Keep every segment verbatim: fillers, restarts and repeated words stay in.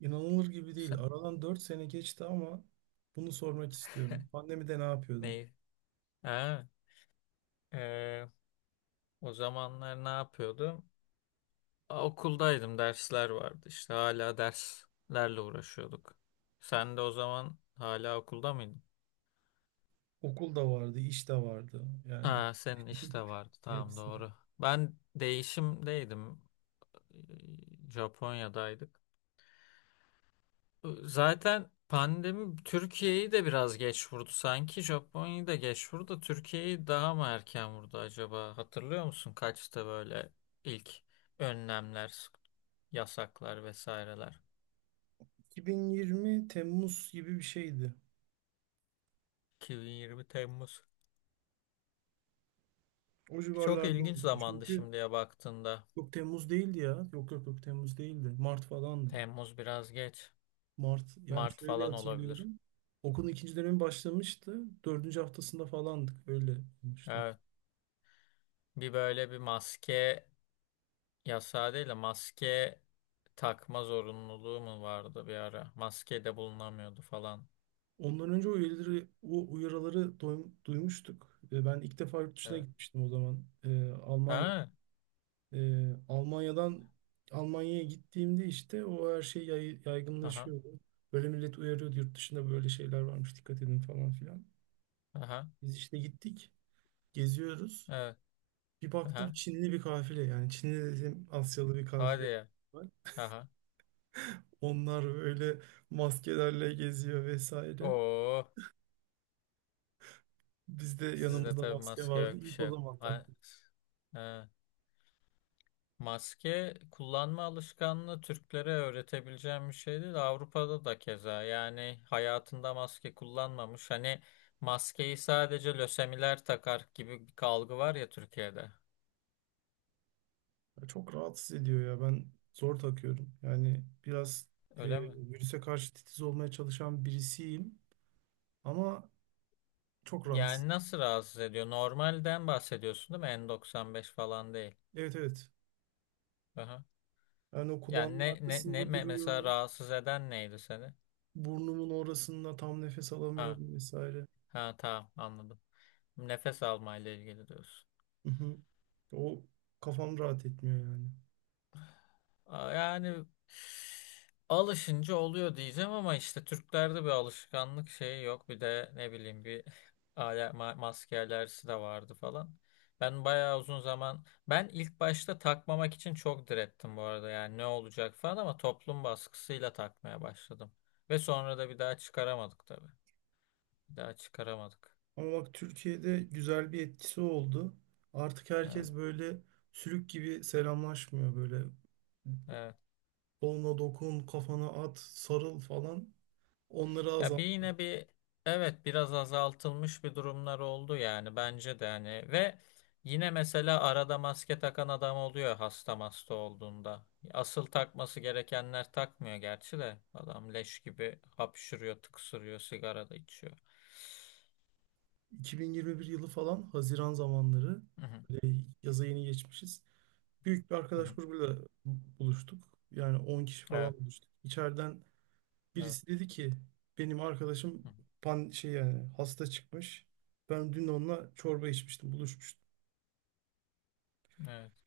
İnanılır gibi değil. Sen, Aradan dört sene geçti ama bunu sormak istiyorum. Pandemide ne yapıyordun? neyi? Ha, e, o zamanlar ne yapıyordum? A, okuldaydım, dersler vardı. İşte hala derslerle uğraşıyorduk. Sen de o zaman hala okulda mıydın? Okul da vardı, iş de vardı. Yani Ha, senin işte vardı. Tamam hepsi. doğru. Ben değişimdeydim. E, Japonya'daydık. Zaten pandemi Türkiye'yi de biraz geç vurdu sanki. Japonya'yı da geç vurdu. Da Türkiye'yi daha mı erken vurdu acaba? Hatırlıyor musun kaçta böyle ilk önlemler, yasaklar vesaireler? iki bin yirmi Temmuz gibi bir şeydi. iki bin yirmi Temmuz. O Çok civarlarda ilginç olmuştu. zamandı Çünkü şimdiye baktığında. yok, Temmuz değildi ya. Yok yok yok Temmuz değildi. Mart falandı. Temmuz biraz geç. Mart, yani Mart şöyle falan olabilir. hatırlıyorum. Okulun ikinci dönemi başlamıştı. Dördüncü haftasında falandık. Öyle olmuştu. Evet. Bir böyle bir maske yasağı değil de maske takma zorunluluğu mu vardı bir ara? Maske de bulunamıyordu falan. Ondan önce o üyeleri, o uyarıları doym- duymuştuk. E, Ben ilk defa yurt dışına Evet. gitmiştim o zaman. E, Almanya, Ha. e, Almanya'dan Almanya'ya gittiğimde işte o her şey yay- Aha. yaygınlaşıyordu. Böyle millet uyarıyordu, yurt dışında böyle şeyler varmış, dikkat edin falan filan. Aha. Biz işte gittik, geziyoruz. Evet. Bir baktım Aha. Çinli bir kafile, yani Çinli dedim, Asyalı bir Hadi kafile ya. var. Aha. Onlar böyle maskelerle geziyor vesaire. Oo. Bizde Sizde yanımızda tabii maske maske vardı. yok bir İlk o şey yok. zaman Ha. taktık. Ha. Maske kullanma alışkanlığı Türklere öğretebileceğim bir şey değil. Avrupa'da da keza. Yani hayatında maske kullanmamış. Hani maskeyi sadece lösemiler takar gibi bir algı var ya Türkiye'de. Ya, çok rahatsız ediyor ya. Ben zor takıyorum. Yani biraz e, Öyle mi? virüse karşı titiz olmaya çalışan birisiyim ama çok rahatsız. Yani nasıl rahatsız ediyor? Normalden bahsediyorsun değil mi? N doksan beş falan değil. Evet, evet. Aha. Yani o Yani kulağımın ne ne ne arkasında me- mesela duruyor. rahatsız eden neydi seni? Burnumun orasında tam nefes Ha alamıyorum vesaire. ha tamam anladım. Nefes almayla ilgili diyorsun. Hı hı. O, kafam rahat etmiyor yani. Aa, yani alışınca oluyor diyeceğim ama işte Türklerde bir alışkanlık şeyi yok. Bir de ne bileyim bir ale- ma- maske alerjisi de vardı falan. Ben bayağı uzun zaman ben ilk başta takmamak için çok direttim bu arada. Yani ne olacak falan ama toplum baskısıyla takmaya başladım. Ve sonra da bir daha çıkaramadık tabii. Bir daha çıkaramadık. Ama bak, Türkiye'de güzel bir etkisi oldu. Artık Evet. herkes böyle sülük gibi selamlaşmıyor. Böyle Evet. koluna dokun, kafana at, sarıl falan. Onları Ya bir azalttı. yine bir evet biraz azaltılmış bir durumlar oldu yani bence de hani ve yine mesela arada maske takan adam oluyor hasta hasta olduğunda. Asıl takması gerekenler takmıyor gerçi de adam leş gibi hapşırıyor, tıksırıyor, sigara da içiyor. iki bin yirmi bir yılı falan, Haziran zamanları, Hı hı, böyle yaza yeni geçmişiz. Büyük bir hı arkadaş hı. grubuyla buluştuk. Yani on kişi Evet, falan buluştuk. İçeriden evet, birisi dedi ki benim arkadaşım hı hı. pan şey, yani hasta çıkmış. Ben dün onunla çorba içmiştim, buluşmuştum. Evet.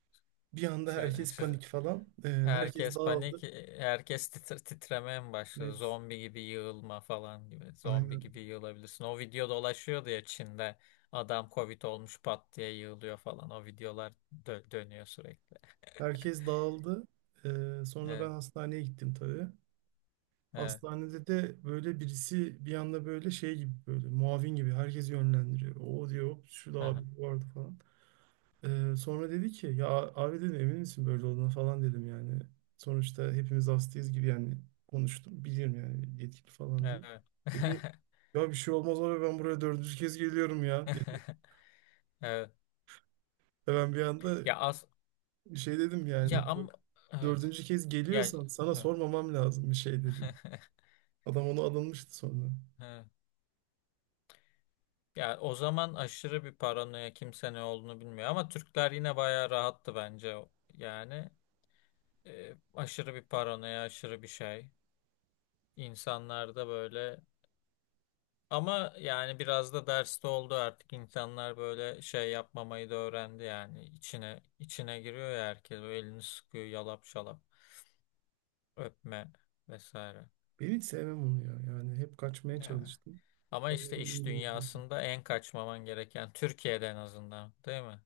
Bir anda Siz, herkes siz, panik falan. Ee, herkes herkes panik, dağıldı. e, herkes titre- titremeye mi başladı? Evet, Zombi gibi yığılma falan gibi. Zombi aynen. gibi yığılabilirsin. O video dolaşıyordu ya Çin'de. Adam Covid olmuş pat diye yığılıyor falan. O videolar dö- dönüyor sürekli. Herkes dağıldı. Ee, sonra ben Evet, hastaneye gittim tabii. evet, Hastanede de böyle birisi bir anda böyle şey gibi, böyle muavin gibi herkes yönlendiriyor. O diyor, "Hop, şu da abi aha, vardı" falan. Ee, sonra dedi ki ya, abi dedim, emin misin böyle olduğuna falan dedim yani. Sonuçta hepimiz hastayız gibi yani, konuştum. Bilirim yani, yetkili falan değil. evet. Dedi ya, bir şey olmaz abi, ben buraya dördüncü kez geliyorum ya, dedi. Evet. E Ben bir anda Ya az şey dedim ya yani, am Evet. dördüncü kez Ya geliyorsan sana evet. sormamam lazım bir şey, dedim. Adam onu alınmıştı sonra. Evet. Ya o zaman aşırı bir paranoya kimse ne olduğunu bilmiyor ama Türkler yine bayağı rahattı bence yani e, aşırı bir paranoya, aşırı bir şey. İnsanlarda böyle ama yani biraz da derste oldu artık insanlar böyle şey yapmamayı da öğrendi yani içine içine giriyor ya herkes o elini sıkıyor yalap şalap öpme vesaire. Ben hiç sevmem onu ya. Yani hep kaçmaya Yani. çalıştım. Ama işte Pandemi, iş iyi bilemedim. dünyasında en kaçmaman gereken Türkiye'de en azından değil mi?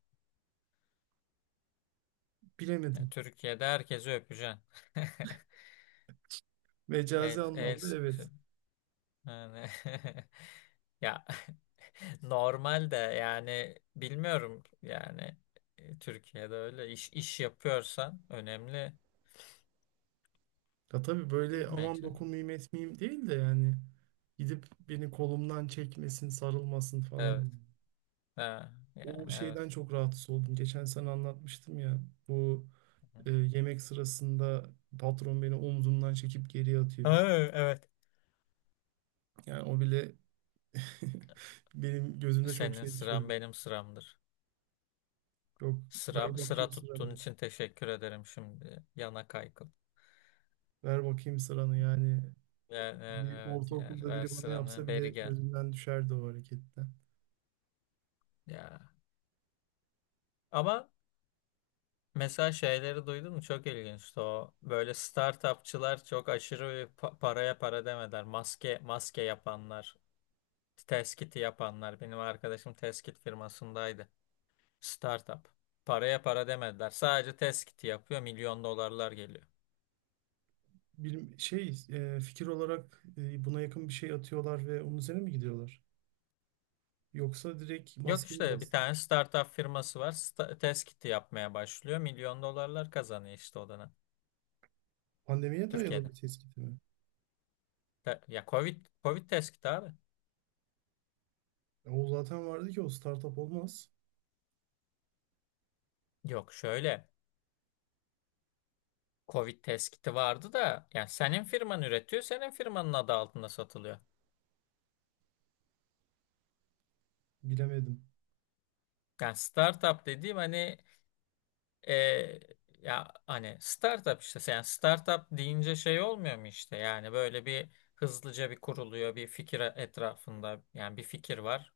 Yani Bilemedim. Türkiye'de herkesi öpeceksin. Mecazi El, el anlamda, evet. sıkışıp. Yani Ya normal de yani bilmiyorum yani e, Türkiye'de öyle iş iş yapıyorsan önemli Ya tabii, böyle aman bence. dokunmayayım etmeyeyim değil de, yani gidip beni kolumdan çekmesin, sarılmasın Evet. falan. Ha, O yani evet. şeyden çok rahatsız oldum. Geçen sene anlatmıştım ya. Bu e, Yemek sırasında patron beni omzumdan çekip geriye Ha, atıyor. evet. Yani o bile benim gözümde çok Senin şey sıran düşürdü. benim sıramdır. Yok, ver Sıra, bakayım sıra tuttuğun sıranı. için teşekkür ederim şimdi. Yana kaykıl. Ver bakayım sıranı yani. Yani, Bir evet yer. ortaokulda Ver biri bana sıranı. yapsa bile Beri gel. gözümden düşerdi o hareketten. Ya. Ama mesela şeyleri duydun mu? Çok ilginçti o. Böyle startupçılar çok aşırı bir pa- paraya para demediler. Maske maske yapanlar, test kiti yapanlar. Benim arkadaşım test kit firmasındaydı. Startup. Paraya para demediler. Sadece test kiti yapıyor. Milyon dolarlar geliyor. Bir şey e, fikir olarak, e, buna yakın bir şey atıyorlar ve onun üzerine mi gidiyorlar? Yoksa direkt Yok maske mi işte bir bastı? tane startup firması var. Sta test kiti yapmaya başlıyor. Milyon dolarlar kazanıyor işte o dönem. Pandemiye dayalı Türkiye'de. bir tespit mi? Te- ya Covid, Covid test kiti abi. E, O zaten vardı ki, o startup olmaz. Yok şöyle. Covid test vardı da yani senin firman üretiyor, senin firmanın adı altında satılıyor. Bilemedim. Yani startup dediğim hani e, ya hani startup işte yani startup deyince şey olmuyor mu işte yani böyle bir hızlıca bir kuruluyor bir fikir etrafında yani bir fikir var.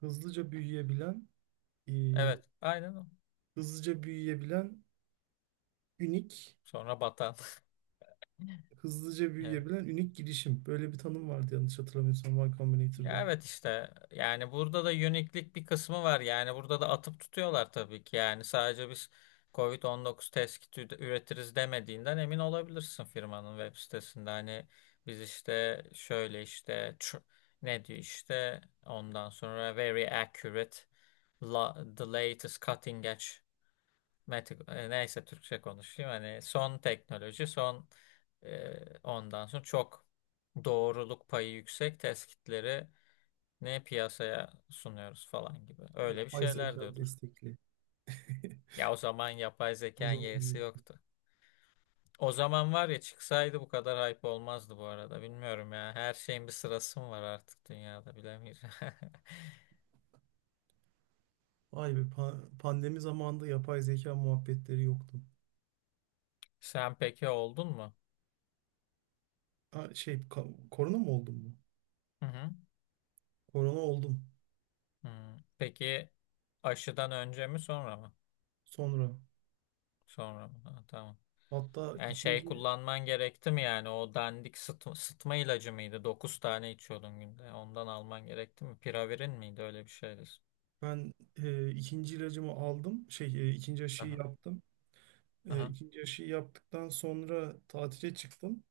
Hızlıca büyüyebilen, e, Evet, aynen o. hızlıca büyüyebilen ünik, Sonra batan. Hızlıca Evet. büyüyebilen ünik girişim. Böyle bir tanım vardı yanlış hatırlamıyorsam, Y Ya Combinator'da. evet işte yani burada da uniklik bir kısmı var. Yani burada da atıp tutuyorlar tabii ki. Yani sadece biz Covid on dokuz test kiti üde- üretiriz demediğinden emin olabilirsin firmanın web sitesinde. Hani biz işte şöyle işte tr- ne diyor işte ondan sonra very accurate la- the latest cutting edge meti- e, neyse Türkçe konuşayım. Hani son teknoloji son e, ondan sonra çok doğruluk payı yüksek test kitleri ne piyasaya sunuyoruz falan gibi. Öyle bir Yapay şeyler zeka diyordur. destekli. Ya o zaman yapay O zekanın yeğsi zaman. yoktu. O zaman var ya çıksaydı bu kadar hype olmazdı bu arada. Bilmiyorum ya. Her şeyin bir sırası mı var artık dünyada bilemiyorum. Vay be, pa- pandemi zamanında yapay zeka muhabbetleri yoktu. Sen peki oldun mu? Ha, şey ka- korona mı oldum mu? Hı hı. Korona oldum Hı. Peki aşıdan önce mi sonra mı? sonra. Sonra mı? Ha, tamam. Hatta Yani şey ikinci kullanman gerekti mi yani o dandik sıtma, sıtma ilacı mıydı? Dokuz tane içiyordun günde. Ondan alman gerekti mi? Piravirin miydi? Öyle bir şeydi. ben e, ikinci ilacımı aldım. Şey e, ikinci aşıyı yaptım. E, Aha. ikinci aşıyı yaptıktan sonra tatile çıktım.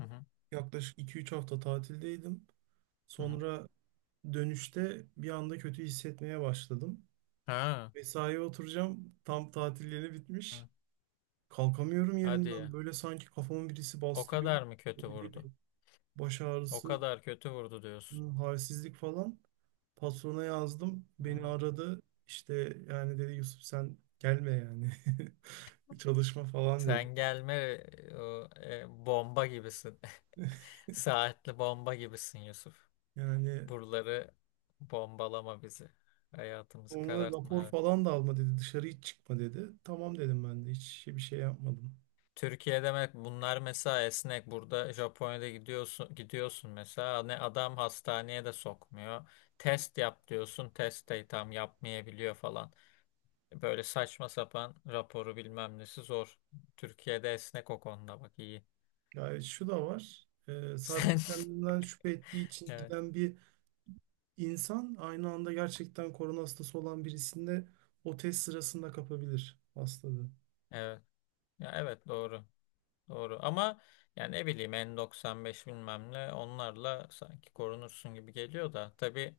Hı hı. Yaklaşık iki üç hafta tatildeydim. Hı hı. Sonra dönüşte bir anda kötü hissetmeye başladım. Ha. Mesaiye oturacağım. Tam tatil yeni Ha. bitmiş. Kalkamıyorum Hadi ya. yerimden. Böyle sanki kafamı birisi O bastırıyor. kadar mı kötü Böyle vurdu? bir baş O ağrısı, kadar kötü vurdu diyorsun. hı, halsizlik falan. Patrona yazdım. Beni Hmm. aradı. İşte yani dedi, Yusuf sen gelme yani. Çalışma falan dedi. Sen gelme, e, o, e, bomba gibisin. Saatli bomba gibisin Yusuf. Yani Buraları bombalama bizi. Hayatımızı sonra karartma. rapor Evet. falan da alma dedi. Dışarı hiç çıkma dedi. Tamam dedim ben de. Hiç bir şey yapmadım. Türkiye demek bunlar mesela esnek. Burada Japonya'da gidiyorsun gidiyorsun mesela ne adam hastaneye de sokmuyor. Test yap diyorsun. Test de tam yapmayabiliyor falan. Böyle saçma sapan raporu bilmem nesi zor. Türkiye'de esnek o konuda bak iyi. Yani şu da var: e, sadece Sen kendinden şüphe ettiği için evet giden bir İnsan aynı anda gerçekten korona hastası olan birisinde o test sırasında kapabilir hastalığı. evet ya evet doğru doğru ama yani ne bileyim N doksan beş bilmem ne onlarla sanki korunursun gibi geliyor da tabii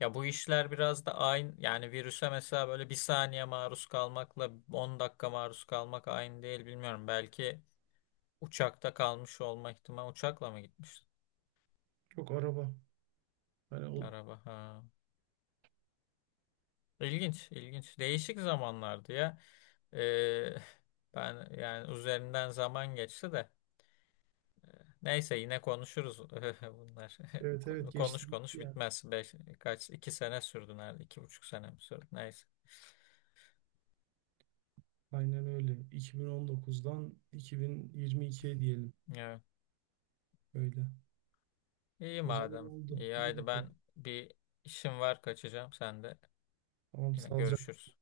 ya bu işler biraz da aynı yani virüse mesela böyle bir saniye maruz kalmakla on dakika maruz kalmak aynı değil bilmiyorum belki uçakta kalmış olma ihtimali uçakla mı gitmiş Yok, araba. Hani o, araba ha. İlginç, ilginç. Değişik zamanlardı ya. Ee, Ben yani üzerinden zaman geçti de. Neyse yine konuşuruz bunlar. evet evet, geçti Konuş gitti konuş ya. bitmez. Beş, kaç, iki sene sürdü nerede? İki buçuk sene mi sürdü? Neyse. Aynen öyle. iki bin on dokuzdan iki bin yirmi ikiye diyelim Evet. öyle. İyi O zaman madem. oldu. İyi İyi haydi bakalım. ben bir işim var kaçacağım. Sen de Tamam, yine sağlıcakla. görüşürüz.